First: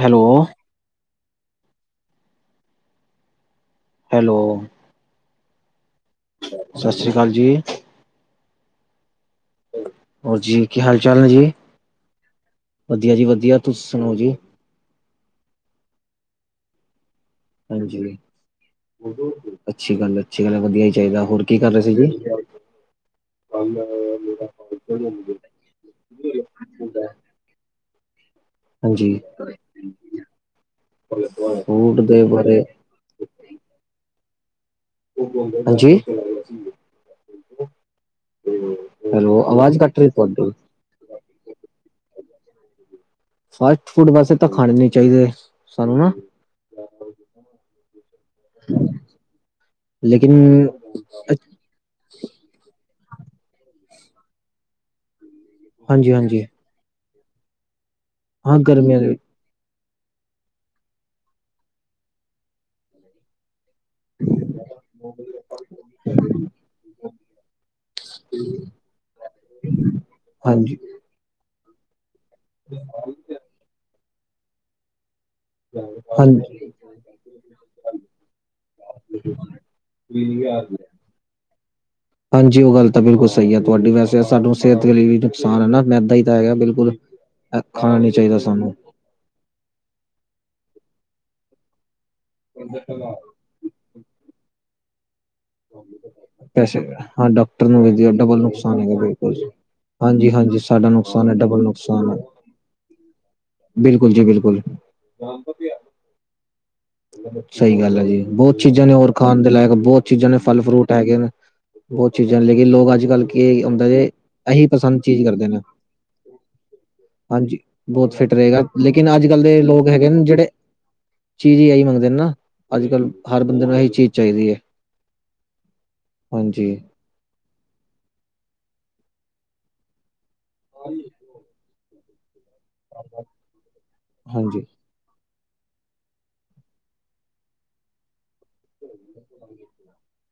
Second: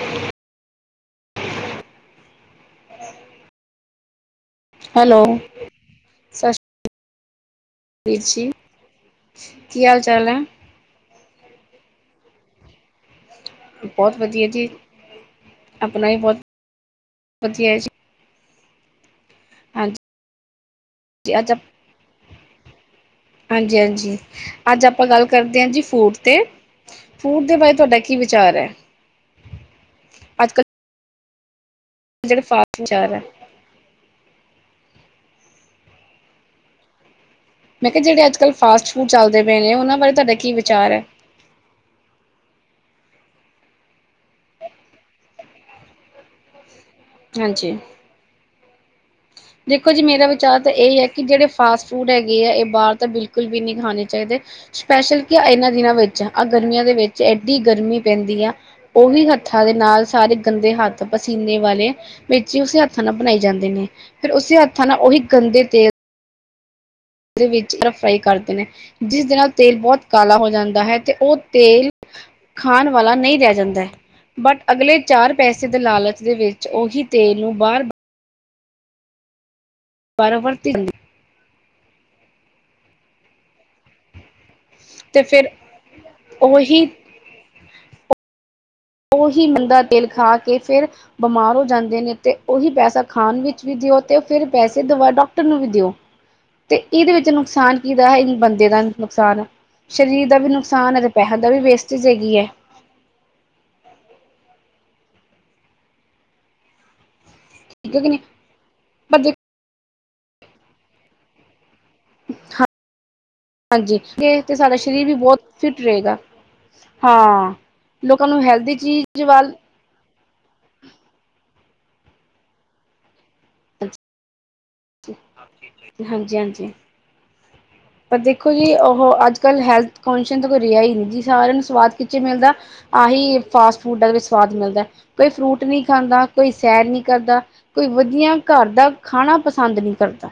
Hello? Hello? Hello? ਸਤਿ ਸ੍ਰੀ ਅਕਾਲ ਜੀ। ਵੀਰ ਜੀ, ਕੀ ਹਾਲ-ਚਾਲ ਹੈ? ਹੋਰ ਜੀ ਕੀ ਹਾਲ-ਚਾਲ ਜੀ? ਵਧੀਆ ਜੀ ਵਧੀਆ। ਤੁਸੀਂ ਸੁਣਾਓ ਬਹੁਤ ਵਧੀਆ ਜੀ, ਆਪਣਾ ਵੀ ਬਹੁਤ ਵਧੀਆ ਹੈ ਜੀ ਹਾਂਜੀ, ਅੱਛੀ ਹਾਂਜੀ ਗੱਲ- ਅੱਛੀ ਗੱਲ, ਵਧੀਆ ਹੀ ਚਾਹੀਦਾ, ਹੋਰ ਅੱਜ ਕੀ ਕਰ ਰਹੇ ਸੀ ਜੀ? ਹਾਂਜੀ- ਹਾਂਜੀ, ਅੱਜ ਆਪਾਂ ਗੱਲ ਕਰਦੇ ਹਾਂ ਜੀ ਫੂਡ 'ਤੇ। ਫੂਡ ਦੇ ਬਾਰੇ ਤੁਹਾਡਾ ਕੀ ਵਿਚਾਰ ਐ? ਹਾਂਜੀ, ਫੂਡ ਦੇ ਜਿਹੜੇ ਬਾਰੇ [inaudible] ਐ। ਹਾਂਜੀ? ਮੈਂ ਕਿਹਾ ਜਿਹੜੇ ਅੱਜ-ਕੱਲ੍ਹ ਫਾਸਟ ਫੂਡ ਹੈਲੋ ਚੱਲਦੇ ਪਏ ਨੇ, ਆਵਾਜ਼ ਕੱਟ ਉਹਨਾਂ ਰਹੀ ਬਾਰੇ ਤੁਹਾਡਾ ਤੁਹਾਡੀ ਕੀ ਵਿਚਾਰ ਐ? ਫਾਸਟ ਫੂਡ ਵੈਸੇ ਤਾਂ ਖਾਣੇ ਨੀ ਚਾਹੀਦੇ, ਸਾਨੂੰ ਨਾ ਹਾਂਜੀ। ਹੂੰ ਦੇਖੋ ਜੀ ਮੇਰਾ ਵਿਚਾਰ ਤਾਂ ਇਹ ਹੈ ਕਿ ਜਿਹੜੇ ਫਾਸਟ ਫੂਡ ਹੈਗੇ ਆ ਇਹ ਬਾਹਰ ਤਾਂ ਬਿਲਕੁਲ ਵੀ ਨੀ ਖਾਣੇ ਚਾਹੀਦੇ ਸਪੈਸ਼ਲ ਕੀ ਇਹਨਾਂ ਦਿਨਾਂ ਹਾਂਜੀ ਵਿੱਚ ਹਾਂਜੀ ਆਹ ਗਰਮੀਆਂ ਦੇ ਵਿੱਚ ਐਡੀ ਗਰਮੀ ਪੈਂਦੀ ਆ, ਹਾਂ ਗਰਮੀਆਂ ਦੇ ਵਿੱਚ ਉਹੀ ਹੱ ਥਾਂ ਦੇ ਨਾਲ ਸਾਰੇ ਗੰਦੇ ਹੱਥ ਪਸੀਨੇ ਵਾਲੇ, ਵਿੱਚ ਹੀ ਉਸੇ ਹੱਥਾਂ ਨਾਲ ਬਣਾਏ ਜਾਂਦੇ ਨੇ। ਫੇਰ ਉਸੇ ਹੱਥਾਂ ਨਾ ਉਹੀ ਗੰਦੇ ਤੇਲ ਵਿੱਚ ਫਰਾਈ ਕਰਦੇ ਨੇ, ਜਿਸਦੇ ਨਾਲ ਤੇਲ ਬੋਹਤ ਕਾਲਾ ਹੋ ਹਾਂਜੀ ਜਾਂਦਾ ਹੈ ਤੇ ਉਹ ਤੇਲ ਖਾਣ ਵਾਲਾ ਨਈ ਰਹਿ ਜਾਂਦਾ ਬਟ ਅਗਲੇ ਚਾਰ ਪੈਸੇ ਦੇ ਲਾਲਚ ਦੇ ਵਿੱਚ ਹਾਂਜੀ ਉਹੀ ਤੇਲ ਨੂੰ ਬਾਰ [unintelligible] ਬਾਰ [unintelligible] ਹਾਂਜੀ ਉਹ ਗੱਲ ਤਾਂ ਬਿਲਕੁਲ ਸਹੀ ਹੈ ਤੁਹਾਡੀ ਵੈਸ ਇਹ ਸਾਨੂੰ ਸਿਹਤ ਦੇ ਲਈ ਵੀ ਤੇ ਫਿਰ ਨੁਕਸਾਨ ਹੈ ਨਾ ਮੈਦਾ ਹੀ ਤਾਂ ਹੈਗਾ ਉਹੀ ਬਿਲਕੁਲ ਇਹ ਖਾਣਾ ਨੀ ਚਾਹੀਦਾ ਸਾਨੂੰ। ਉਹੀ ਗੰਦਾ ਤੇਲ ਖਾ ਕੇ ਫੇਰ ਬੀਮਾਰ ਹੋ ਜਾਂਦੇ ਨੇ ਤੇ ਉਹੀ ਪੈਸਾ ਖਾਣ ਵਿੱ ਚ ਵੀ ਦਿਓ ਤੇ ਫਿਰ ਪੈਸੇ ਦਵਾ ਡਾਕਟਰ ਨੂੰ ਵੀ ਦਿਓ। ਪੈਸੇ ਤੇ ਇਹਦੇ ਹਾਂ ਵਿੱਚ ਡਾਕਟਰ ਨੁਕਸਾਨ ਨੂੰ ਕਿਦਾ ਵੀ ਹੈ ਇਹੀ ਡਬਲ ਬੰਦੇ ਦਾ ਹੈਗਾ ਬਿਲਕੁਲ ਨੁਕਸਾਨ ਹੈ। ਸ਼ਰੀਰ ਹਾਂਜੀ ਦਾ ਵੀ ਹਾਂਜੀ ਸਾਡਾ ਨੁਕਸਾਨ ਹੈ ਤੇ ਪੈਸੇ ਦਾ ਵੀ ਡਬਲ ਵੇਸਟੇਜ ਨੁਕਸਾਨ ਹੈਗੀ ਹੈ। ਬਿਲਕੁਲ ਜੀ ਬਿਲਕੁਲ। ਸਹੀ ਠੀਕ ਗੱਲ ਹੈ ਕਿ ਨਹੀਂ ਜੀ ਬੋਹਤ ਚੀਜ਼ਾਂ ਨੇ ਹੋਰ ਪਰ ਜੇ ਖਾਣ ਦੇ ਲਾਇਕ ਬੋਹਤ ਚੀਜ਼ਾਂ ਨੇ ਫਲ-ਫਰੂਟ ਹੈਗੇ ਨੇ। ਬੋਹਤ ਚੀਜ਼ਾਂ ਨੇ ਲੇਕਿਨ ਲੋਕ ਅੱਜ-ਕੱਲ੍ਹ ਕੀ ਹੁੰਦਾ ਹਾਂਜੀ ਜੇ, ਇਹ ਤੇ ਇਹੀ ਸਾਡਾ ਪਸੰਦ ਸਰੀਰ ਵੀ ਚੀਜ਼ ਬਹੁਤ ਕਰਦੇ ਨੇ। ਫਿਟ ਰਹੇਗਾ ਹਾਂ। ਹਾਂਜੀ, ਬੋਹਤ ਲੋਕਾਂ ਫਿੱਟ ਨੂੰ ਰਹੇਗਾ ਹੈਲਦੀ ਲੇਕਿਨ ਚੀਜ਼ ਅੱਜ-ਕੱਲ੍ਹ ਵੱਲ ਦੇ ਲੋਕ ਹੈਗੇ ਨੇ ਜਿਹੜੇ ਚੀਜ਼ ਹੀ ਇਹੀ ਮੰਗਦੇ ਨੇ ਨਾ ਅੱਜ-ਕੱਲ੍ਹ ਹਰ ਬੰਦੇ ਨੂੰ ਇਹੀ ਚੀਜ਼ ਚਾਹੀਦੀ ਏ। ਹਾਂਜੀ-ਹਾਂਜੀ ਪਰ ਦੇਖੋ ਜੀ ਉਹ ਅੱਜ-ਕੱਲ ਹੈਲਥ ਕੋਸ਼ੀਅਨ ਤੇ ਕੋਈ ਰਿਹਾ ਹੀ ਨੀ ਜੀ, ਸਾਰਿਆਂ ਨੂੰ ਸਵਾਦ ਕਿਦੇ ਚ ਮਿਲਦਾ ਆਹੀ, ਫਾਸਟ ਫੂਡਾ ਵਿੱਚ ਸਵਾਦ ਹਾਂਜੀ ਮਿਲਦਾ। ਕੋਈ ਫਰੂਟ ਨੀ ਖਾਂਦਾ, ਕੋਈ ਸੈਰ ਨੀ ਕਰਦਾ, ਕੋਈ ਵਧੀਆ ਘਰ ਦਾ ਖਾਣਾ ਪਸੰਦ ਨੀ ਕਰਦਾ,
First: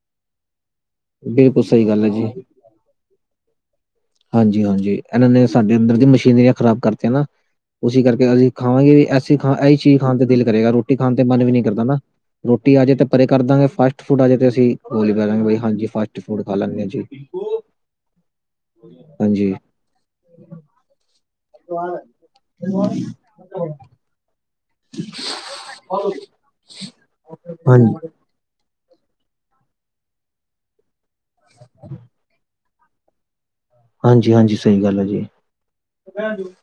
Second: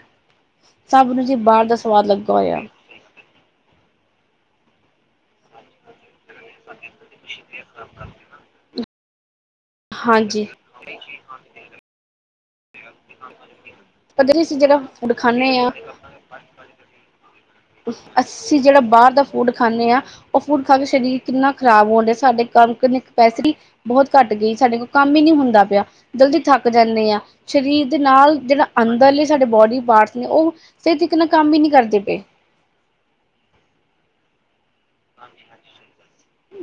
ਸਭ ਨੂੰ ਜੀ ਬਿਲਕੁਲ ਬਾਰ ਦਾ ਸਹੀ ਗੱਲ ਸਵਾਦ ਹੈ ਜੀ ਲੱਗਾ ਹੋਇਆ। ਹਾਂਜੀ-ਹਾਂਜੀ, ਇਹਨਾਂ ਨੇ ਸਾਡੇ ਅੰਦਰ ਦੀ ਮਸ਼ [unintelligible] ਖ਼ਰਾਬ ਕਰਤੀ ਨਾ ਉਸੀ ਕਰਕੇ ਅਸੀਂ ਖਾਵਾਂਗੇ ਵੀ ਐਸੀ ਖਾ ਇਹੀ ਚੀਜ਼ ਖਾਣ ਤੇ ਦਿਲ ਹਾਂਜੀ ਕਰੇਗਾ ਰੋ ਟੀ ਖਾਣ ਤੇ ਮਨ ਵੀ ਨੀ ਕਰਦਾ ਨਾ। ਰੋਟੀ ਆਜੇ ਤੇ ਪਰੇ ਕਰ ਦਾਂਗੇ ਫਾਸਟ ਫੂਡ ਪਤਾ ਆਜੇ ਨੀ ਤੇ ਅਸੀਂ ਜਿਹੜਾ ਬੋਲੀ ਫੂਡ ਪਾ ਦਾਂਗੇ ਬੀ ਖਾਂਦੇ ਹਾਂ ਹਾਂਜੀ ਫਾਸਟ ਫੂਡ ਖਾ ਲਾ ਗੇ ਜੀ। ਅਸੀਂ ਜਿਹੜਾ ਬਾਰ ਦਾ ਫੂਡ ਹਾਂਜੀ ਖਾਨੇ ਆ ਉਹ ਫੂਡ ਖਾ ਕੇ ਸ਼ਰੀਰ ਕਿੰਨਾ ਖ਼ਰਾਬ ਹੋਣ ਡਿਆ, ਸਾਡੇ [unintelligible] ਕਪੈਸਿਟੀ ਬੋਹਤ ਘੱਟ ਗਈ, ਸਾਡੇ ਕੋਲ ਕੰਮ ਹੀ ਨੀ ਹੁੰਦਾ ਪਿਆ ਜਲਦੀ ਥੱਕ ਜਾਨੇ ਆ ਸ਼ਰੀਰ ਦੇ ਹਾਂਜੀ ਨਾਲ ਜਿਹੜਾ ਅੰਦਰਲੇ ਸਾਡੇ ਬੋਡੀ ਪਾਰਟਸ ਨੇ ਉਹ ਸਹੀ ਤਰੀਕੇ ਨਾਲ ਕੰਮ ਹੀ ਨੀ ਕਰਦੇ ਪਏ। ਹਾਂਜੀ-ਹਾਂਜੀ ਹਾਂਜੀ-ਹਾਂਜੀ [unintelligible]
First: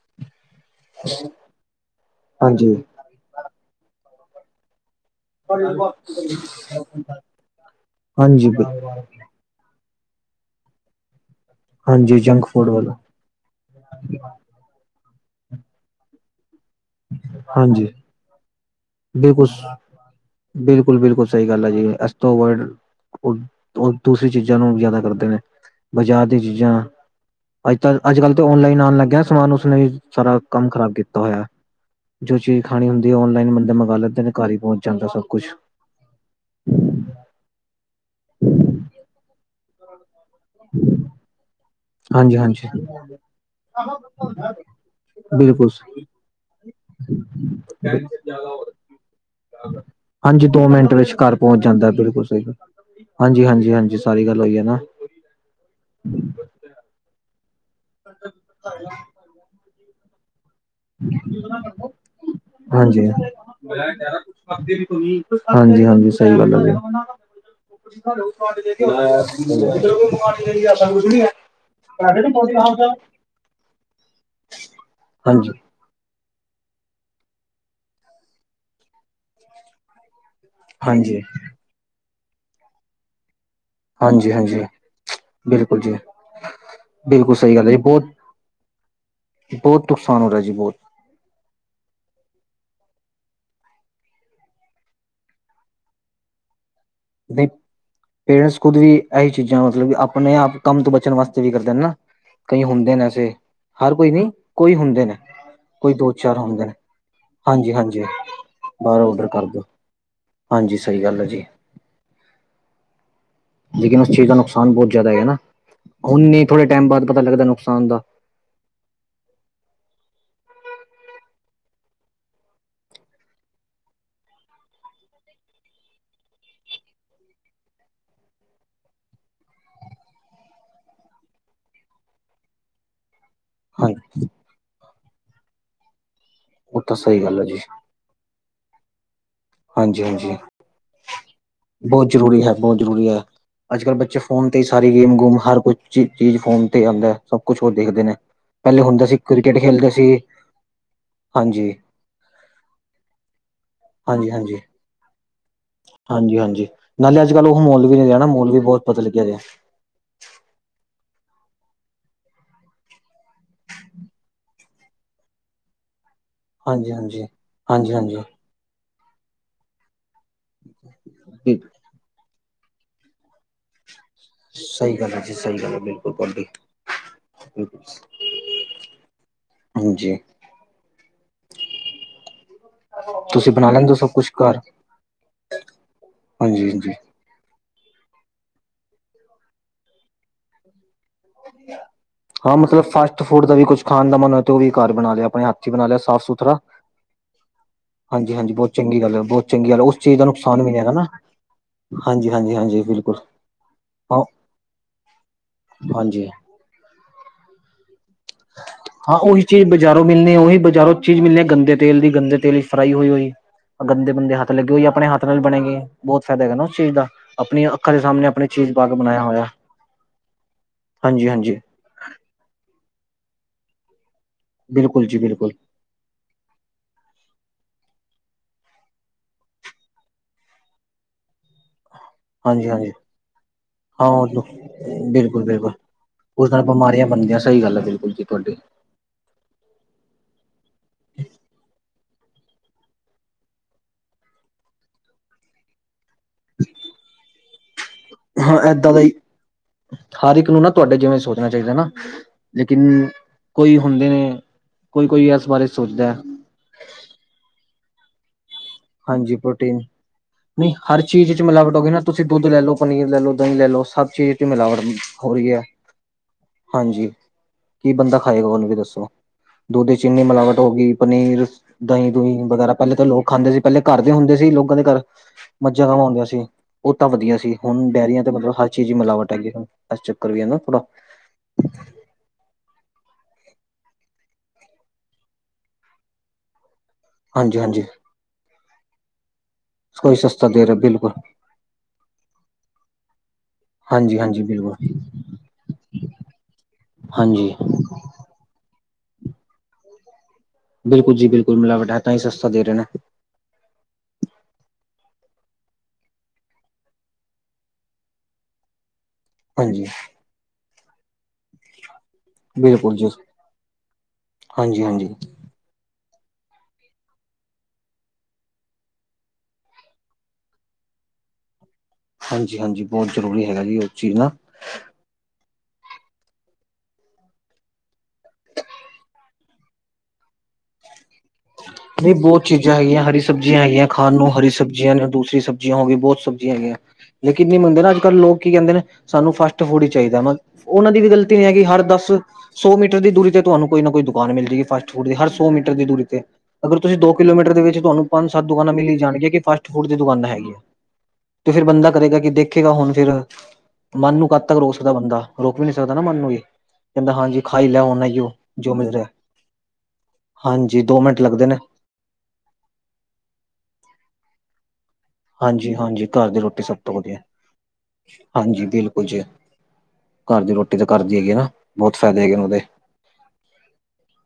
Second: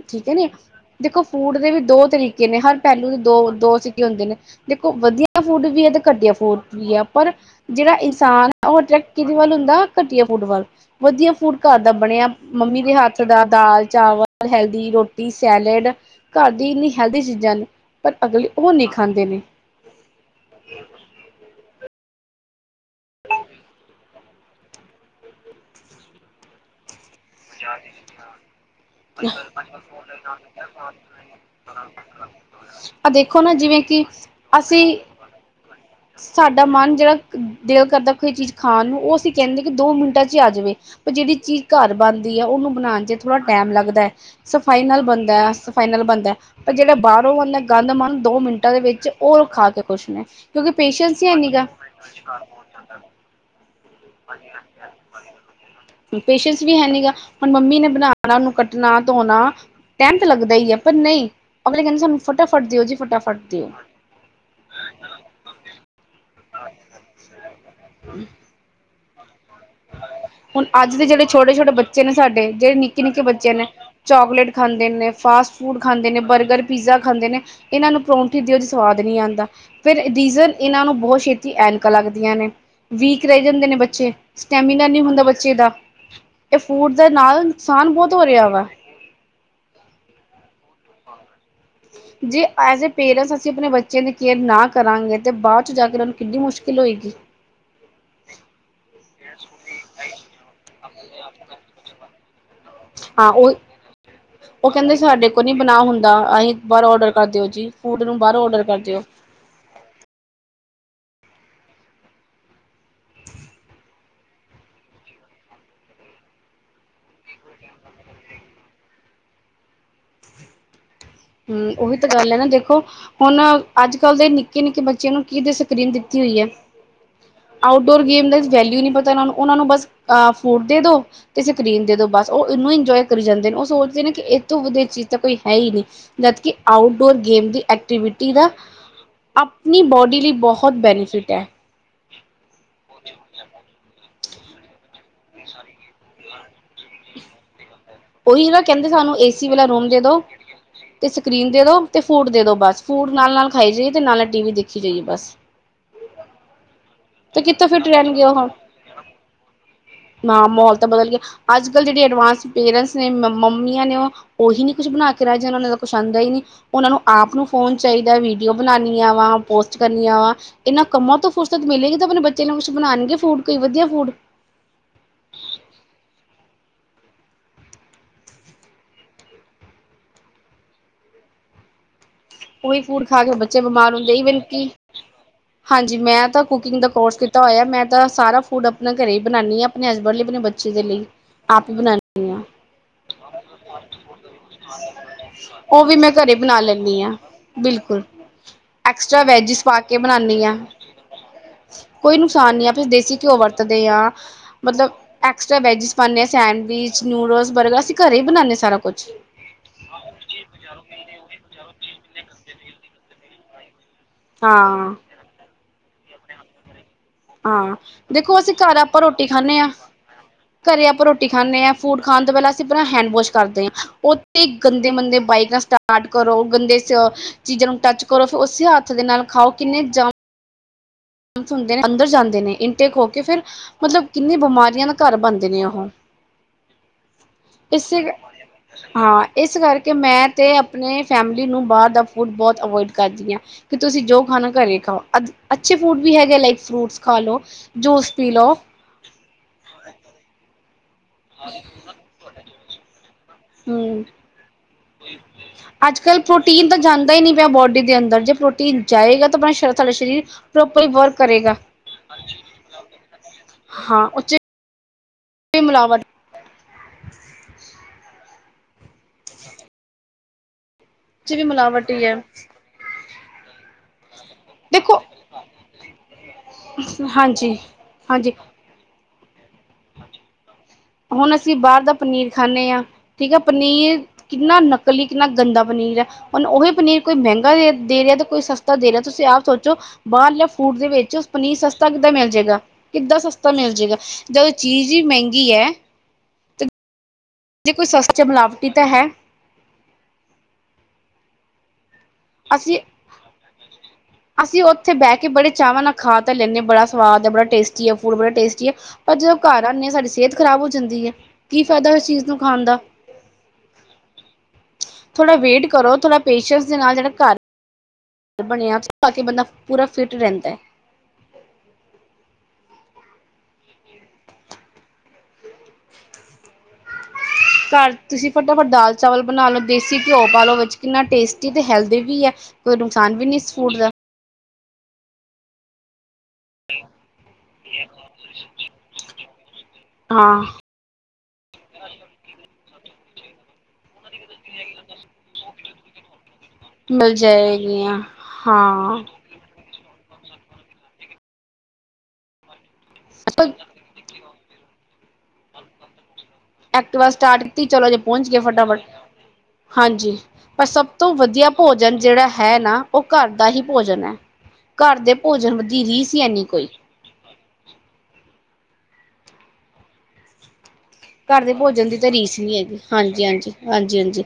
ਠੀਕ ਹੈ ਨੀ ਦੇਖੋ ਫੂਡ ਦੇ ਵੀ ਦੋ ਤਰੀਕੇ ਨੇ ਹਾਂਜੀ ਹਰ ਪਹਿਲੂ ਦੋ-ਦੋ ਸਿੱ ਹੁੰਦੇ ਨੇ ਦੇਖੋ ਵਧੀਆ ਫੂਡ ਵੀ ਹੈ ਤੇ ਘਟਿਆ ਫੂਡ ਵੀ ਹੈ ਪਰ ਜਿਹੜਾ ਇਨਸਾਨ ਹਾਂਜੀ ਉਹ ਕਿਹਦੇ ਵੱਲ ਹੁੰਦਾ ਘਟੀਆ ਫੂਡ ਵੱਲ ਵਧੀਆ ਫੂਡ ਘਰ ਦਾ ਹਾਂਜੀ ਬਣਿਆ ਜੰਕ ਫੂਡ ਮੰਮੀ ਦੇ ਵਾਲਾ ਹੱਥ ਦਾਲ, ਚਾਵਲ ਹੈਲਦੀ ਰੋਟੀ ਸੈਲਡ ਘਰ ਦੀ ਇੰਨੀ ਹੈਲਦੀ ਚੀਜ਼ਾਂ ਨੇ ਹਾਂਜੀ ਪਰ ਅਗਲੀ ਉਹ ਨੀ ਖਾਂਦੇ ਨੇ। [inaudible] ਬਿਲਕੁਲ ਬਿਲਕੁਲ ਸਹੀ ਗੱਲ ਆ ਜੀ ਅਸ ਵਰ ਉਹ ਉਹ ਦੂਸਰੀ ਚੀਜ਼ਾਂ ਨੂੰ ਜ਼ਿਆਦਾ ਕਰਦੇ ਨੇ ਬਾਜ਼ਾਰ ਦੀਆਂ ਚੀਜ਼ਾਂ ਅੱਜ ਤ ਅੱਜ ਕੱਲ੍ਹ ਤਾਂ ਔਨਲਾਈਨ ਆਉਣ ਲੱਗਿਆ ਸਮਾਨ ਉਸਨੇ ਸਾਰਾ ਕੰਮ ਖ਼ਰਾਬ ਕੀਤਾ ਹੋਇਆ। ਹਾਂਜੀ। ਜੋ ਚੀਜ਼ ਖਾਣੀ ਹੁੰਦੀ ਹੈ ਔਨਲਾਈਨ ਬੰਦੇ ਮੰਗਾ ਲੈਂਦੇ ਘਰ ਹੀ ਪਹੁੰਚ ਅਸੀਂ ਜਾਂਦਾ ਸਭ ਕੁਛ ਸਾਡਾ ਮਨ ਜਿਹੜਾ ਦਿਲ ਕਰਦਾ ਕੋਈ ਚੀਜ਼ ਖਾਣ ਨੂੰ ਉਹ ਅਸੀਂ ਕਹਿੰਦੇ ਕਿ ਦੋ ਮਿੰਟਾਂ ਚ ਚ ਆ ਜਾਵੇ ਪਰ ਜਿਹੜੀ ਚੀਜ਼ ਘਰ ਬਣ ਹਾਂਜੀ ਹਾਂਜੀ ਉਹਨੂੰ ਬਣਾਉਣ ਚ ਥੋੜਾ ਟਾਈਮ ਲੱਗਦਾ ਸਫਾਈ ਨਾਲ ਬੰਦਾ ਬਿਲਕੁਲ ਸਫਾਈ ਨਾਲ ਸਹੀ। ਬਣਦਾ। ਪਰ ਜਿਹੜਾ ਬਾਹਰੋਂ ਆਦਾ ਗੰਦ ਮਨ ਦੋ ਮਿੰਟਾਂ ਦੇ ਵਿੱਚ ਉਹ ਖਾ ਕੇ ਕੁਛ ਨੇ ਹਾਂਜੀ ਦੋ ਕਿਉਂਕਿ ਮਿੰਟ ਵਿੱਚ ਪੇਸ਼ੈਂਸ ਹੀ ਹੈ ਘਰ ਨੀ ਪਹੁੰਚ ਗਾ ਜਾਂਦਾ ਬਿਲਕੁਲ ਸਹੀ ਹਾਂਜੀ ਹਾਂਜੀ ਹਾਂਜੀ ਸਾਰੀ ਗੱਲ ਹੋਈ ਹੈ ਨਾ ਪੇਸ਼ੈਂਸ ਵੀ ਹੈ ਨੀ ਗਾ ਹੁਣ ਮੰਮੀ ਨੇ ਬਣਾਣਾ ਉਹਨੂੰ ਕੱਟਣਾ ਧੋਣਾ ਟਹਿਤ ਲੱਗਦਾ ਹੀ ਹੈ ਪਰ ਨਹੀਂ ਅਗਲੇ ਕਹਿੰਦੇ ਸਾਨੂੰ ਫਟਾਫਟ ਦਿਓ ਜੀ ਹਾਂਜੀ ਫਟਾਫਟ ਦਿਓ ਹਾਂਜੀ, ਹਾਂਜੀ ਸਹੀ ਗੱਲ ਹੈ। ਹੁਣ ਅੱਜ ਦੇ ਜਿਹੜੇ ਛੋਟੇ, ਛੋਟੇ ਬੱਚੇ ਨੇ ਸਾਡੇ ਜਿਹੜੇ ਨਿੱਕੇ, ਨਿੱਕੇ ਬੱਚੇ ਨੇ ਚਾਕਲੇਟ ਖਾਂਦੇ ਨੇ ਫਾਸਟ ਹਾਂਜੀ ਫੂਡ ਖਾਂਦੇ ਨੇ ਬਰਗਰ ਪੀਜ਼ਾ ਖਾਂਦੇ ਨੇ ਇਹਨਾਂ ਨੂੰ ਪਰੌਂਠੀ ਦਿਓਦੀ ਸਵਾਦ ਨਹੀਂ ਆਉਂਦਾ ਫਿਰ ਰੀਜ਼ਨ ਇਹਨਾਂ ਨੂੰ ਬਹੁਤ ਹਾਂਜੀ ਛੇਤੀ ਐਨਕਾਂ ਲੱਗਦੀਆਂ ਨੇ ਵੀਕ ਰਹਿ ਜਾਂਦੇ ਨੇ ਬੱਚੇ ਹਾਂਜੀ ਹਾਂਜੀ ਸਟੈਮੀਨਾ ਨਹੀਂ ਹੁੰਦਾ ਬੱਚੇ ਦਾ ਬਿਲਕੁਲ ਜੀ ਇਹ ਫੂਡ ਦੇ ਬਿਲਕੁਲ ਨਾਲ ਸਹੀ ਗੱਲ ਹੈ ਜੀ ਨੁਕਸਾਨ ਬਹੁਤ ਹੋ ਰਿਹਾ ਵਾ ਬਹੁਤ ਨੁਕਸਾਨ ਹੋ ਰਿਹਾ ਜੀ ਬਹੁਤ। ਜੇ ਐਜ਼ ਏ ਪੇਰੈਂਟਸ ਅਸੀਂ ਆਪਣੇ ਬੱਚਿਆਂ ਦੀ ਕੇਅਰ ਨਾ ਕਰਾਂਗੇ ਤਾਂ ਬਾਅਦ 'ਚ ਜਾ ਕੇ ਉਹਨਾਂ ਨੂੰ ਕਿੱਡੀ ਮੁਸ਼ਕਿਲ ਹੋਏਗੀ। ਨਹੀਂ ਪੇਰੈਂਟਸ ਖੁਦ ਵੀ ਇਹੀ ਚੀਜ਼ਾਂ ਮਤਲਬ ਕਿ ਆਪਣੇ ਆਪ। ਕੰਮ ਤੋਂ ਬਚਣ ਵਾਸਤੇ ਵੀ ਕਰਦੇ ਨੇ ਨਾ ਕਈ ਹੁੰਦੇ ਨੇ ਐਸੇ ਹਾਂ ਉਹ ਹਰ ਕੋਈ ਨੀ ਉਹ ਕੋਈ ਕਹਿੰਦੇ ਹੁੰਦੇ ਨੇ ਸਾਡੇ ਕੋਲ ਨੀ ਬਣਾ ਕੋਈ ਦੋ ਹੁੰਦਾ ਚਾਰ ਅਸੀਂ ਹੁੰਦੇ ਨੇ ਬਾਹਰੋਂ ਔਡਰ ਕਰ ਦਿਓ ਜੀ ਹਾਂਜੀ ਫੂਡ ਹਾਂਜੀ। ਨੂੰ ਬਾਹਰੋਂ ਔਡਰ ਕਰ ਬਾਹਰ ਦਿਓ ਔਡਰ ਕਰ ਦਿਓ ਹਾਂਜੀ ਸਹੀ ਗੱਲ ਹੈ ਜੀ। ਲੇਕਿਨ ਉਸ ਚੀਜ਼ ਦਾ ਨੁਕਸਾਨ ਬਹੁਤ ਜ਼ਿਆਦਾ ਹੈ ਹਨਾ ਹੁ ਥੋੜੇ ਟਾਈਮ ਬਾਅਦ ਪਤਾ ਲੱਗਦਾ ਨੁਕਸਾਨ ਦਾ ਹਮ ਉਹੀ ਤਾਂ ਗੱਲ ਹੈ ਨਾ ਦੇਖੋ? ਹੁਣ ਅੱਜ ਕੱਲ੍ਹ ਦੇ ਨਿੱਕੇ ਨਿੱਕੇ ਬੱਚਿਆਂ ਨੂੰ ਕਿ ਸਕਰੀਨ ਦਿੱਤੀ ਹੋਈ ਹੈ। ਆਊਟਡੋਰ ਗੇਮ ਦਾ ਵੈਲਿਊ ਨਹੀਂ ਪਤਾਨਾਂ ਨੂੰ ਉਹਨਾਂ ਨੂੰ ਬਸ ਫੂਨ ਦੇ ਦੋ ਤੇ ਸਕਰੀਨ ਦੇ ਦੋ ਬਸ ਉਹ ਇਹਨੂੰ ਇੰਜੋਏ ਕਰ ਜਾਂਦੇ ਨੇ। ਹਾਂਜੀ ਸੋਚਦੇ ਨੇ ਕਿ ਇਹਥ ਤੋਂ ਵਧੇਰੇ ਚੀਜ਼ ਤਾਂ ਕੋਈ ਹੈ ਹੀ ਨਹੀਂ ਜਦਕਿ ਉਹ ਤਾਂ ਆਊਟਡੋਰ ਸਹੀ ਗੱਲ ਹੈ ਗੇਮ ਜੀ ਦੀ ਐਕਟੀਵਿਟੀ ਦਾ ਆਪਣੀ ਹਾਂਜੀ ਬੋਡੀ ਲਈ ਹਾਂਜੀ ਬਹੁਤ ਬੈਨੀਫਿਟ ਹੈ। ਬਹੁਤ ਜ਼ਰੂਰੀ ਹੈ ਬਹੁਤ ਜ਼ਰੂਰੀ ਹੈ ਅੱਜ ਕੱਲ੍ਹ ਬੱਚੇ ਫੋਨ ਤੇ ਹੀ ਸਾਰੀ ਗੇਮ ਗੂਮ ਹਰ ਕੋਛ ਚ ਚੀਜ਼ ਫੋਨ ਉ ਆਉਂਦਾ ਹੈ ਸਭ ਕੁੱਛ ਉਹ ਦੇਖਦੇ ਨੇ ਉਹੀ ਨਾ ਪਹਿਲੇ ਕਹਿੰਦੇ ਹੁੰਦਾ ਸਾਨੂੰ ਸੀ ਏਸੀ ਕ੍ਰਿਕਟ ਵਾਲਾ ਰੂਮ ਖੇਲਦੇ ਦੇ ਦੋ ਸੀ ਤੇ ਸਕਰੀਨ ਦੇ ਹਾਂਜੀ ਦੋ ਅਤੇ ਫੂਡ ਦੇ ਦੋ ਬਸ ਫੂਡ ਨਾਲ ਨਾਲ ਖਾਈ ਜਾਈਏ ਅਤੇ ਨਾਲ ਨਾਲ ਹਾਂਜੀ ਟੀ ਵੀ ਹਾਂਜੀ ਦੇਖੀ ਜਾਈਏ ਬਸ ਹਾਂਜੀ ਹਾਂਜੀ ਨਾਲੇ ਅੱਜ ਤੇ ਕੱਲ੍ਹ ਉਹ ਕਿੱਥੋਂ ਮੋਲ ਫਿਟ ਵੀ ਨਹੀਂ ਰਹਿਣਗੇ ਰਿਹਾਣਾ ਉਹ ਮੋਲ ਵੀ ਬਹੁਤ ਬਦਲ ਗਿਆ ਰਿਹਾ। ਹਾਂ ਮਾਹੌਲ ਤਾਂ ਬਦਲ ਗਿਆ ਅੱਜ ਕੱਲ੍ਹ ਜਿਹੜੇ ਅਡਵਾਂਸ ਪੇਰੈਂਟਸ ਨੇ ਮੰਮੀਆਂ ਨੇ ਉਹ ਉਹੀ ਨਹੀਂ ਕੁਝ ਬਣਾ ਕੇ ਰਹਿ ਜਾਂਣਾ ਉਹਨਾਂ ਕੁਛ ਆਉਂਦਾ ਹੀ ਨਹੀਂ ਉਹਨਾਂ ਹਾਂਜੀ ਨੂੰ ਹਾਂਜੀ ਆਪ ਨੂੰ ਫੋਨ ਹਾਂਜੀ ਚਾਹੀਦਾ ਹਾਂਜੀ ਵੀ। ਓ ਬਣਾਣੀੀਆਂ ਵਾ ਪੋਸਟ ਕਰਨੀਆਂ ਵਾ ਇਹਨਾਂ ਕੰਮਾਂ ਤੋਂ ਫੁਰਸਤ ਮਿਲੇਗੀ ਆਪਣੇ ਬੱਚੇ ਨੂੰ ਕੁਛ ਬਣਾਉਣਗੇ ਫੂਡ ਕੋਈ ਵਧੀਆ ਫੂਡ ਸਹੀ ਗੱਲ ਹੈ ਜੀ ਸਹੀ ਗੱਲ ਹੈ ਬਿਲਕੁਲ ਤੁਹਾਡੀ। ਹਾਂਜੀ। ਓਈ ਫੂਡ ਖਾ ਕੇ ਤੁਸੀਂ ਬੱਚੇ ਬਣਾ ਲੈਂਦੇ ਬਿਮਾਰ ਹੋ ਸਭ ਹੁੰਦੇ ਕੁਛ ਈਵਨ ਘਰ ਕਿ, ਹਾਂਜੀ ਮੈਂ ਤਾਂ ਹਾਂਜੀ ਕੁਕਿੰਗ ਦਾ ਹਾਂਜੀ ਕੋਰਸ ਕੀ ਤਾ ਹੋਇਆ ਮੈਂ ਤਾਂ ਸਾਰਾ ਫੂਡ ਆਪਣੇ ਘਰੇ ਈ ਬਨਾਨੀ ਆਂ ਆਪਣੇ ਹਸਬੈਂਡ ਲਈ, ਆਪਣੇ ਬੱਚੇ ਦੇ ਲਈ, ਆਪ ਈ ਬਣਾਨੀ ਆ। ਹਾਂ ਮਤਲਬ, ਫਾਸਟ ਫੂਡ ਦਾ ਵੀ ਕੁਸ਼ ਖਾਣ ਦਾ ਮਨ ਹੋਏ ਤੇ ਉਹ ਵੀ ਘਰ ਬਣਾ ਲਿਆ ਆਪਣੇ ਹੱਥੀ ਉਹ ਬਣਾ ਵੀ ਲਿਆ ਮੈਂ ਸਾਫ਼-ਸੁਥਰਾ। [unintelligible] ਬਿਲਕੁਲ, ਚੰਗੀ ਗੱਲ ਐਕਸਟਰਾ ਹੈ ਬਹੁਤ ਵੈਜਿਸ ਚੰਗੀ ਪਾ ਗੱਲ ਹੈ, ਕੇ ਉਸ ਚੀਜ਼ ਦਾ ਬਣਾਨੀ ਆਂ। ਨੁਕਸਾਨ ਵੀ ਨਹੀਂ ਹੈਗਾ ਨਾ ਕੋਈ ਹਾਂਜੀ ਨੁਕਸਾਨ ਹਾਂਜੀ ਨੀ ਆ ਹਾਂਜੀ ਆਪਾ ਦੇਸੀ ਬਿਲਕੁਲ ਘਿਓ ਵਰਤਦੇ ਆਂ, ਹਾਂ ਮਤਲਬ ਐਕਸਟਰਾ ਵੈਜਿਸ ਪਾਨੇ ਹਾਂਜੀ ਆ ਸੈਂਡਵਿਚ ਨਊਡਲਸ, ਬਰਗਰ ਅਸੀਂ ਘਰੇ ਈ ਬਣਾਨੇ ਆ ਸਾਰਾ ਕੁਛ। ਹਾਂ ਓਹੀ ਚੀਜ਼ ਬਜ਼ਾਰੋਂ ਮਿਲਣੀ ਏ ਓਹੀ ਬਜ਼ਾਰੋਂ ਚੀਜ਼ ਮਿਲਣੀ ਏ ਗੰਦੇ ਤੇਲ ਦੀ ਗੰਦੇ ਤੇਲ ਵਿਚ ਫਰਾਈ ਹੋਈ-ਹੋਈ, ਗੰਦੇ ਗੰਦੇ ਹੱਥ ਹਾਂ ਲੱਗੇ ਓਈ ਆਪਣੇ ਹੱਥ ਨਾਲ ਬਣੇ ਗੀ, ਬੋਹਤ ਫੈਦਾ ਹੈਗਾ ਨਾ ਓਸ ਚੀਜ਼ ਦਾ। ਆਪਣੀਆਂ ਹਾਂ, ਅੱਖਾਂ ਦੇ ਸਾਹਮਣੇ ਦੇਖੋ ਆਪਣੀ ਅਸੀਂ ਚੀਜ਼ ਘਰ ਪਾ ਕੇ ਆਪਾਂ ਬਣਾਇਆ ਰੋਟੀ ਹੋਇਆ ਖਾਨੇ ਆਂ, ਘਰੇ ਆਪਾਂ ਰੋਟੀ ਹਾਂਜੀ-ਹਾਂਜੀ ਖਾਨੇ ਆਂ। ਫੂਡ ਖਾਣ ਤੋਂ ਪੈਲਾਂ ਅਸੀਂ ਪੈਲਾਂ ਹੈਂਡ-ਵੋਸ਼ ਕਰਦੇ ਆਂ, ਓਥੇ ਬਿਲਕੁਲ ਜੀ ਗੰਦੇ-ਮੰਦੇ ਬਿਲਕੁਲ ਬਾਈਕ ਨਾਲ ਸਟਾ ਸਟਾਟ ਕਰੋ ਗੰਦੇ ਸ ਚੀਜ਼ਾਂ ਨੂੰ ਟੱਚ ਕਰੋ ਫੇਰ ਓਸੇ ਹੱਥ ਦੇ ਨਾਲ ਖਾਓ ਕਿੰਨੇ ਜ ਜਰਮਸ ਹੁੰਦੇ ਨੇ ਅੰਦਰ ਜਾਂਦੇ ਨੇ ਹਾਂਜੀ-ਹਾਂਜੀ। ਇਨਟੇਕ ਹੋ ਕੇ ਫਿਰ, ਮਤਲਬ ਹਾਂ ਕਿੰਨੀ ਉਹ ਬੇਮਾਰੀਆਂ ਦਾ ਘਰ ਬਨਦੇ ਨੇ ਬਿਲਕੁਲ-ਬਿਲਕੁਲ ਓਹ। ਉਸ ਨਾਲ ਬਿਮਾਰੀਆਂ ਬਣਦੀਆਂ ਸਈ ਗੱਲ ਐ ਬਿਲਕੁਲ ਜੀ ਤੁਆਡੀ। ਹਾਂ, ਏਸ ਕਰਕੇ ਮੈਂ ਤੇ ਆਪਣੇ ਫੈਮਿਲੀ ਨੂੰ ਬਾਰ ਦਾ ਫੂਡ ਬੋਤ ਓਵੋਇਡ ਕਰਦੀ ਆਂ। ਕਿ ਤੁਸੀਂ ਜੋ ਖਾਨਾ ਘਰੇ ਖਾਓ, ਅ ਅੱਛੇ ਫੂਡ ਵੀ ਹੈਗੇ ਆ ਲਾਈਕ ਫਰੂਟਸ ਖਾ ਲੋ। ਜੂਸ ਪੀ ਲਓ ਹਾਂ ਏਦਾਂ ਦਾ ਈ, ਹਰ ਇੱਕ ਨੂੰ ਨਾ ਤੁਆਡੇ ਜਿਵੇਂ ਸੋਚਣਾ ਚਾਈਦਾ ਨਾ, ਲੇਕਿਨ, ਕੋਈ ਹੁੰਦੇ ਨੇ ਕੋਈ-ਕੋਈ ਇਸ ਬਾਰੇ ਸੋਚਦਾ ਅੱਜ-ਕੱਲ ਪ੍ਰੋਟੀਨ ਤਾਂ ਜਾਂਦਾ ਈ ਨਈ ਪਿਆ ਬੋਡੀ ਦੇ ਅੰਦਰ ਜੇ ਪ੍ਰੋ ਟੀਨ ਜਾਏਗਾ ਹਾਂਜੀ ਤਾਂ ਆਪਣਾ ਸ਼ਰ ਪ੍ਰੋਟੀਨ ਤੁਆਡਾ ਸ਼ਰੀਰ ਨਹੀਂ ਪ੍ਰੋਪਰਲੀ ਹਰ ਵਰਕ ਚੀਜ਼ ਚ ਕਰੇਗਾ। ਮਿਲਾਵਟ ਹੋ ਗਈ ਨਾ ਤੁਸੀਂ ਦੁੱਧ ਲੈ ਲਓ ਪਨੀਰ ਲੈ ਲੋ, ਦਈਂ ਲੈ ਲੋ ਹਾਂ ਸਬ ਉਹ ਚੀਜ਼ ਚ ਮਿਲਾਵਟ ਹੁੰ ਹੋ ਰਈ। ਐ, ਵੀ ਮਿਲਾਵਟ ਹਾਂਜੀ, ਕੀ ਬੰਦਾ ਖਾਏਗਾ ਹੁਣ ਏਹ ਦੱਸੋ? ਦੁੱਦ ਚ ਕਿੰਨੀ ਮਿਲਾਵਟ ਹੋ ਗੀ 'ਚ ਵੀ ਪਨੀਰ, ਮਿਲਾਵਟ ਹੀ ਹੈ। ਦਹੀਂ-ਦੂਹੀਂ ਵਗੈਰਾ ਪੈਲੇ ਤੇ ਲੋਕ ਖਾਂਦੇ ਸੀ। ਪੈਲੇ ਘਰ ਦੇ ਹੁੰਦੇ ਸੀ ਲੋਕਾਂ ਦੇ ਘਰ ਦੇਖੋ ਮੱਝਾਂ, ਗਾਵਾਂ ਹੁੰਦੀਆਂ ਸੀ, ਓ ਤਾਂ ਵਦੀਆ ਸੀ, ਹਾਂਜੀ ਹੁਣ ਡੇਅਰੀਆਂ ਤੇ ਹਾਂਜੀ ਮਤਲਬ ਹਰ ਚੀਜ਼ ਈ ਮਿਲਾਵਟ ਹੈਗੀ ਐ। ਏਸ ਚੱਕਰ ਵੀ ਐ ਨਾ ਥੋਡਾ। ਹੁਣ ਅਸੀਂ ਬਾਰ ਦਾ ਪਨੀਰ ਖਾਨੇ ਆਂ। ਠੀਕ ਐ ਪਨੀਰ ਕਿੰਨਾ ਨਕਲੀ ਕਿੰਨਾ ਗੰਦਾ ਪਨੀਰ ਐ, ਹੁਨ ਓਹੀ ਪਨੀਰ ਕੋਈ ਮੈਂਗਾ ਹਾਂਜੀ ਦੇ ਹਾਂਜੀ ਦੇ ਰਿਆ ਤੇ ਕੋਈ ਸਸਤਾ ਦੇ ਰਿਆ ਤੁਸੀਂ ਆਪ ਸੋ ਚੋ ਕੋਈ ਬਾਰਲੇ ਸਸਤਾ ਰਿਹਾ ਫੂਡ ਦੇ ਬਿਲਕੁਲ ਵਿੱਚ ਪਨੀਰ ਸਸਤਾ ਕਿੱਦਾਂ ਮਿਲ ਜੇਗਾ। ਕਿੱਦਾਂ ਸਸਤਾ ਮਿਲ ਜੇਗਾ, ਹਾਂਜੀ ਹਾਂਜੀ ਜਦੋਂ ਬਿਲਕੁਲ ਚੀਜ਼ ਈ ਮੈਂਗੀ ਐ। ਹਾਂਜੀ। ਜੇ ਕੋਈ ਸਸ ਚ ਮਿਲਾਵਟ ਈ ਤਾਂ ਹੈ। ਬਿਲਕੁਲ ਜੀ ਬਿਲਕੁਲ, ਮਿਲਾਵਟ ਹੈ ਤਾਂ ਈ ਸਸਤਾ ਦੇ ਰਏ ਅਸੀਂ ਨੇ। [inaudible] ਅਸੀਂ ਓਥੇ ਬੈਅ ਕੇ ਬੜੇ ਚਾਵਾਂ ਨਾ ਖਾ ਤੇ ਲੈਨੇ ਆ ਬੜਾ ਸਵਾਦ ਐ, ਬੜਾ ਟੇਸਟੀ ਏ, ਫੂਡ ਬੜਾ ਟੇਸਟੀ ਏ। ਪਰ ਜਦੋਂ ਘਰ ਹਾਂਜੀ ਆਨੇ ਆਂ ਸਾਡੀ ਸੇਤ ਖਰਾਬ ਹੋ ਜੰਦੀ ਏ, ਕੀ ਫੈਦਾ ਏਸ ਚੀਜ਼ ਨੂੰ ਖਾਣ ਦਾ, ਬਿਲਕੁਲ ਜੀ ਹਾਂਜੀ ਹਾਂਜੀ ਥੋੜਾ ਵੇਟ ਕਰੋ ਥੋੜਾ ਪੇਸ਼ੈਂਸ ਦੇ ਨਾਲ ਜੇੜਾ ਘਰ ਬਣੇਆ ਖਾ ਕੇ ਬੰਦਾ ਪੂਰਾ ਫਿਟ ਰੈਂਦਾ ਏ। ਹਾਂਜੀ-ਹਾਂਜੀ, ਬੋਤ ਜ਼ਰੂਰੀ ਹੈਗਾ ਜੀ ਓ ਚੀਜ਼ ਨਾ [inaudible] ਘਰ ਤੁਸੀਂ ਫਟਾਫਟ ਦਾਲ-ਚਾਵਲ ਬਣਾ ਲੋ ਦੇਸੀ ਘਿਓ ਪਾ ਲੋ ਵਿੱਚ ਕਿੰਨਾ ਟੇਸ ਟੀ ਤੇ ਹੈਲਦੀ ਨਹੀਂ ਵੀ ਐ, ਬਹੁਤ ਚੀਜ਼ਾਂ ਕੋਈ ਹੈਗੀਆਂ ਨੁਕਸਾਨ ਹਰੀ ਵੀ ਨੀ ਇਸ ਸਬਜ਼ੀਆਂ ਫੂਡ ਹੈਗੀਆਂ ਦਾ। ਖਾਣ ਨੂੰ ਹਰੀ ਸਬਜੀਆਂ ਨੇ ਦੂਸਰੀ ਸਬਜੀਆਂ ਹੋ ਗਈ ਬੋਤ ਸਬਜੀਆਂ ਹੈਗੀਆਂ। ਲੇਕਿਨ ਨਈਂ ਮੰਨਦੇ ਨਾ ਅੱਜ-ਕੱਲ ਲੋਕ ਕੀ ਕੈਂਦੇ ਨੇ, ਸਾਨੂੰ ਫਾਸਟ-ਫੂਡ ਈ ਚਾਈਦਾ। ਹਾਂ ਓਨਾਂ ਦੀ ਵੀ ਗਲਤੀ ਨੀ ਹੈਗੀ ਹਰ ਦੱਸ ਸੌ ਮੀਟਰ ਦੀ ਦੂਰੀ ਤੇ ਤੁਆਨੂੰ ਕੋਈ ਨਾ ਕੋਈ ਦੁਕਾਨ ਮਿਲ ਜੇਗੀ ਫਾਸਟ-ਫੂਡ ਦੀ ਹਰ ਸੌ ਮੀਟਰ ਦੀ ਦੂਰੀ ਤੇ। ਅਗਰ ਤੁਸੀਂ ਦੋ ਮਿਲ ਕਿਲੋਮੀਟਰ ਦੇ ਵਿੱਚ ਜਾਏਗੀਆਂ ਤੁਆਨੂੰ ਪੰਜ ਸੱਤ ਦੁਕਾਨਾਂ ਮਿਲ ਈ ਹਾਂ। ਜਾਣਗੀਆਂ ਕਿ ਫਾਸਟ ਫੂਡ ਦੀ ਦੁਕਾਨਾਂ ਹੈਗੀਆਂ ਤੇ ਫਿਰ ਬੰਦਾ ਕਰੇਗਾ ਕਿ ਦੇਖੇਗਾ ਹੁਣ ਫਿਰ ਮਨ ਨੂੰ ਕਦ ਤੱਕ ਰੋਕ ਸਕਦਾ ਬੰਦਾ, ਰੋਕ ਵੀ ਨਹੀ ਸਕਦਾ ਨਾ ਮਨ ਨੂੰ ਇਹ। ਐਕਟਿਵਾ ਕਹਿੰਦਾ ਹਾਂਜੀ ਸਟਾਰਟ ਕੀਤੀ ਖਾਈ ਲਿਆ ਚਲੋ ਜੇ ਪਹੁੰਚ ਓਨਾਹੀਓ, ਗਏ ਜੋ ਫਟਾਫਟ ਮਿਲ ਜਾਏ, ਹਾਂਜੀ। ਪਰ ਹਾਂਜੀ ਸਭ ਦੋ ਤੋਂ ਮਿੰਟ। ਲੱਗਦੇ ਵਧੀਆ ਨੇ ਭੋਜਨ ਜਿਹੜਾ ਹੈ ਨਾ, ਉਹ ਘਰ ਦਾ ਹੀ ਭੋਜਨ ਹੈ, ਘਰ ਦੇ ਭੋਜਨ ਵਧੀ ਰੀਹ ਸੀ, ਇੰਨੀ ਕੋਈ ਹੋ ਗਿਆ ਹਾਂਜੀ, ਬਿਲਕੁਲ ਜੀ। ਘਰ ਦੀ ਰੋਟੀ ਤਾਂ ਘਰ ਦੀ ਹੈਗੀ ਨਾ, ਦੇ ਭੋਜਨ ਬਹੁਤ ਦੀ ਤਾਂ ਫਾਇਦੇ ਹੈਗੇ ਰੀਸ ਨੇ ਨਹੀਂ ਓਦੇ। ਹੈਗੀ ਹਾਂਜੀ ਹਾਂਜੀ, ਹਾਂਜੀ ਹਾਂਜੀ,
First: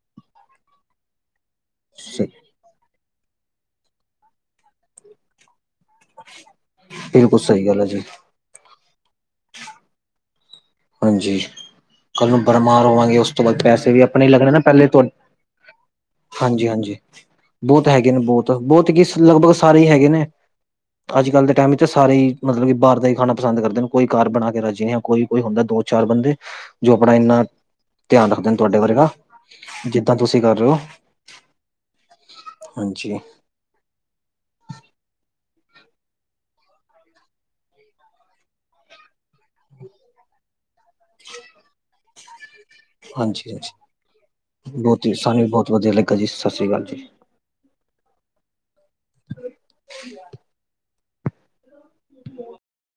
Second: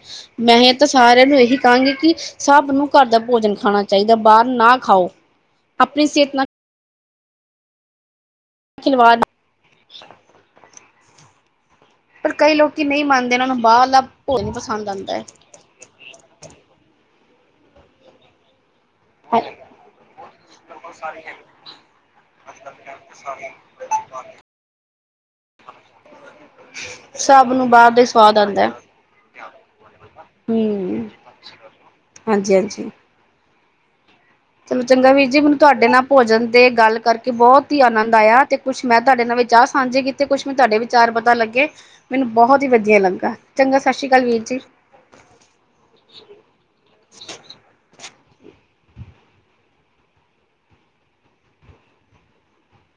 ਮੈਂ ਤਾਂ ਸਾਰਿਆਂ ਨੂੰ ਇਹੀ ਕਹਾਂਗੀ ਕਿ ਸਭ ਨੂੰ ਘਰ ਦਾ ਭੋਜਨ ਖਾਣਾ ਚਾਹੀਦਾ ਬਾਹਰ ਨਾ ਖਾਓ, ਆਪਣੀ ਸਿਹਤ ਨਾਲ ਬਿਲਕੁਲ ਸਹੀ ਗੱਲ ਹੈ ਜੀ। ਖਿੱਲਵਾਡ ਹਾਂਜੀ, ਕੱਲ ਪਰ ਨੂੰ ਕਈ ਲੋਕੀ ਬਰਮਾਰ ਨਹੀਂ ਹੋਵਾਂਗੇ ਉਸ ਮੰਨਦੇ ਤੋਂ ਉਹਨਾਂ ਨੂੰ ਬਾਅਦ ਪੈਸੇ ਬਾਹਰਲਾ ਵੀ ਆਪਣੇ ਭੋਜਨ ਲੱਗਣੇ ਨਾ, ਪਹਿਲੇ ਪਸੰਦ ਤੋ ਆਉਂਦਾ ਹਾਂਜੀ ਹਾਂਜੀ, ਬਹੁਤ ਹੈਗੇ ਨੇ, ਬਹੁਤ ਬਹੁਤ ਗਿਸ ਲਗ ਹੈ ਭਗ ਸਾਰੇ ਹੀ ਹੈਗੇ ਨੇ। ਅੱਜ ਕੱਲ੍ਹ ਤੇ ਟਾਈਮ ਵਿੱਚ ਸਾਰੇ ਹੀ, ਮਤਲਬ ਬਹਰ ਦਾ ਹੀ ਖਾਣਾ ਪਸੰਦ ਕਰਦੇ ਨੇ, ਕੋਈ ਘਰ ਬਣਾ ਕੇ ਰਜੀ ਨਹੀਂ ਹ ਕੋਈ ਕੋਈ ਹੁੰਦਾ ਦੋ ਚਾਰ ਬੰਦੇ, ਜੋ ਆਪਣਾ ਇੰਨਾ, ਸਭ ਨੂੰ ਬਾਹਰ ਦਾ ਧਿਆਨ ਸਵਾਦ ਰੱਖਦੇ ਨੇ ਆਉਂਦਾ ਤੁਹਾਡੇ ਵਰਗਾ ਜਿੱਦਾਂ ਤੁਸੀਂ ਕਰ ਰਹੇ ਹੋ। ਹਮ ਹਾਂਜੀ ਹਾਂਜੀ [unintelligible] ਚਲੋ ਚੰਗਾ ਵੀਰ ਜੀ, ਹੁਣ ਤੁਹਾਡੇ ਨਾਲ ਭੋਜਨ ਦੇ, ‌ਗੱਲ ਕਰਕੇ ਬਹੁਤ ਹੀ ਆਨੰਦ ਆਇਆ ਤੇ ਕੁਛ ਮੈਂ ਤੁਹਾਡੇ ਨਾਲ ਵਿਚਾਰ ਸਾਂਝੇ ਕੀਤੇ, ਕੁੱਛ ਮੈਂ ਤੁਹਾਡੇ ਚਾਰ ਪਤਾ ਲੱਗੇ, ਮੈਨੂੰ ਬਹੁਤ ਹੀ ਵਧੀਆ ਲੱਗਾ, ਚੰਗਾ ਸਤਿ ਸ਼੍ਰੀ ਅਕਾਲ ਵੀਰ ਜੀ। ਤੇ ਸਾਨੂੰ ਵੀ ਬਹੁਤ ਵਧੀਆ ਲੱਗਾ ਜੀ, ਸਤਿ ਸ਼੍ਰੀ ਅਕਾਲ ਜੀ। [inaudible] [inaudible]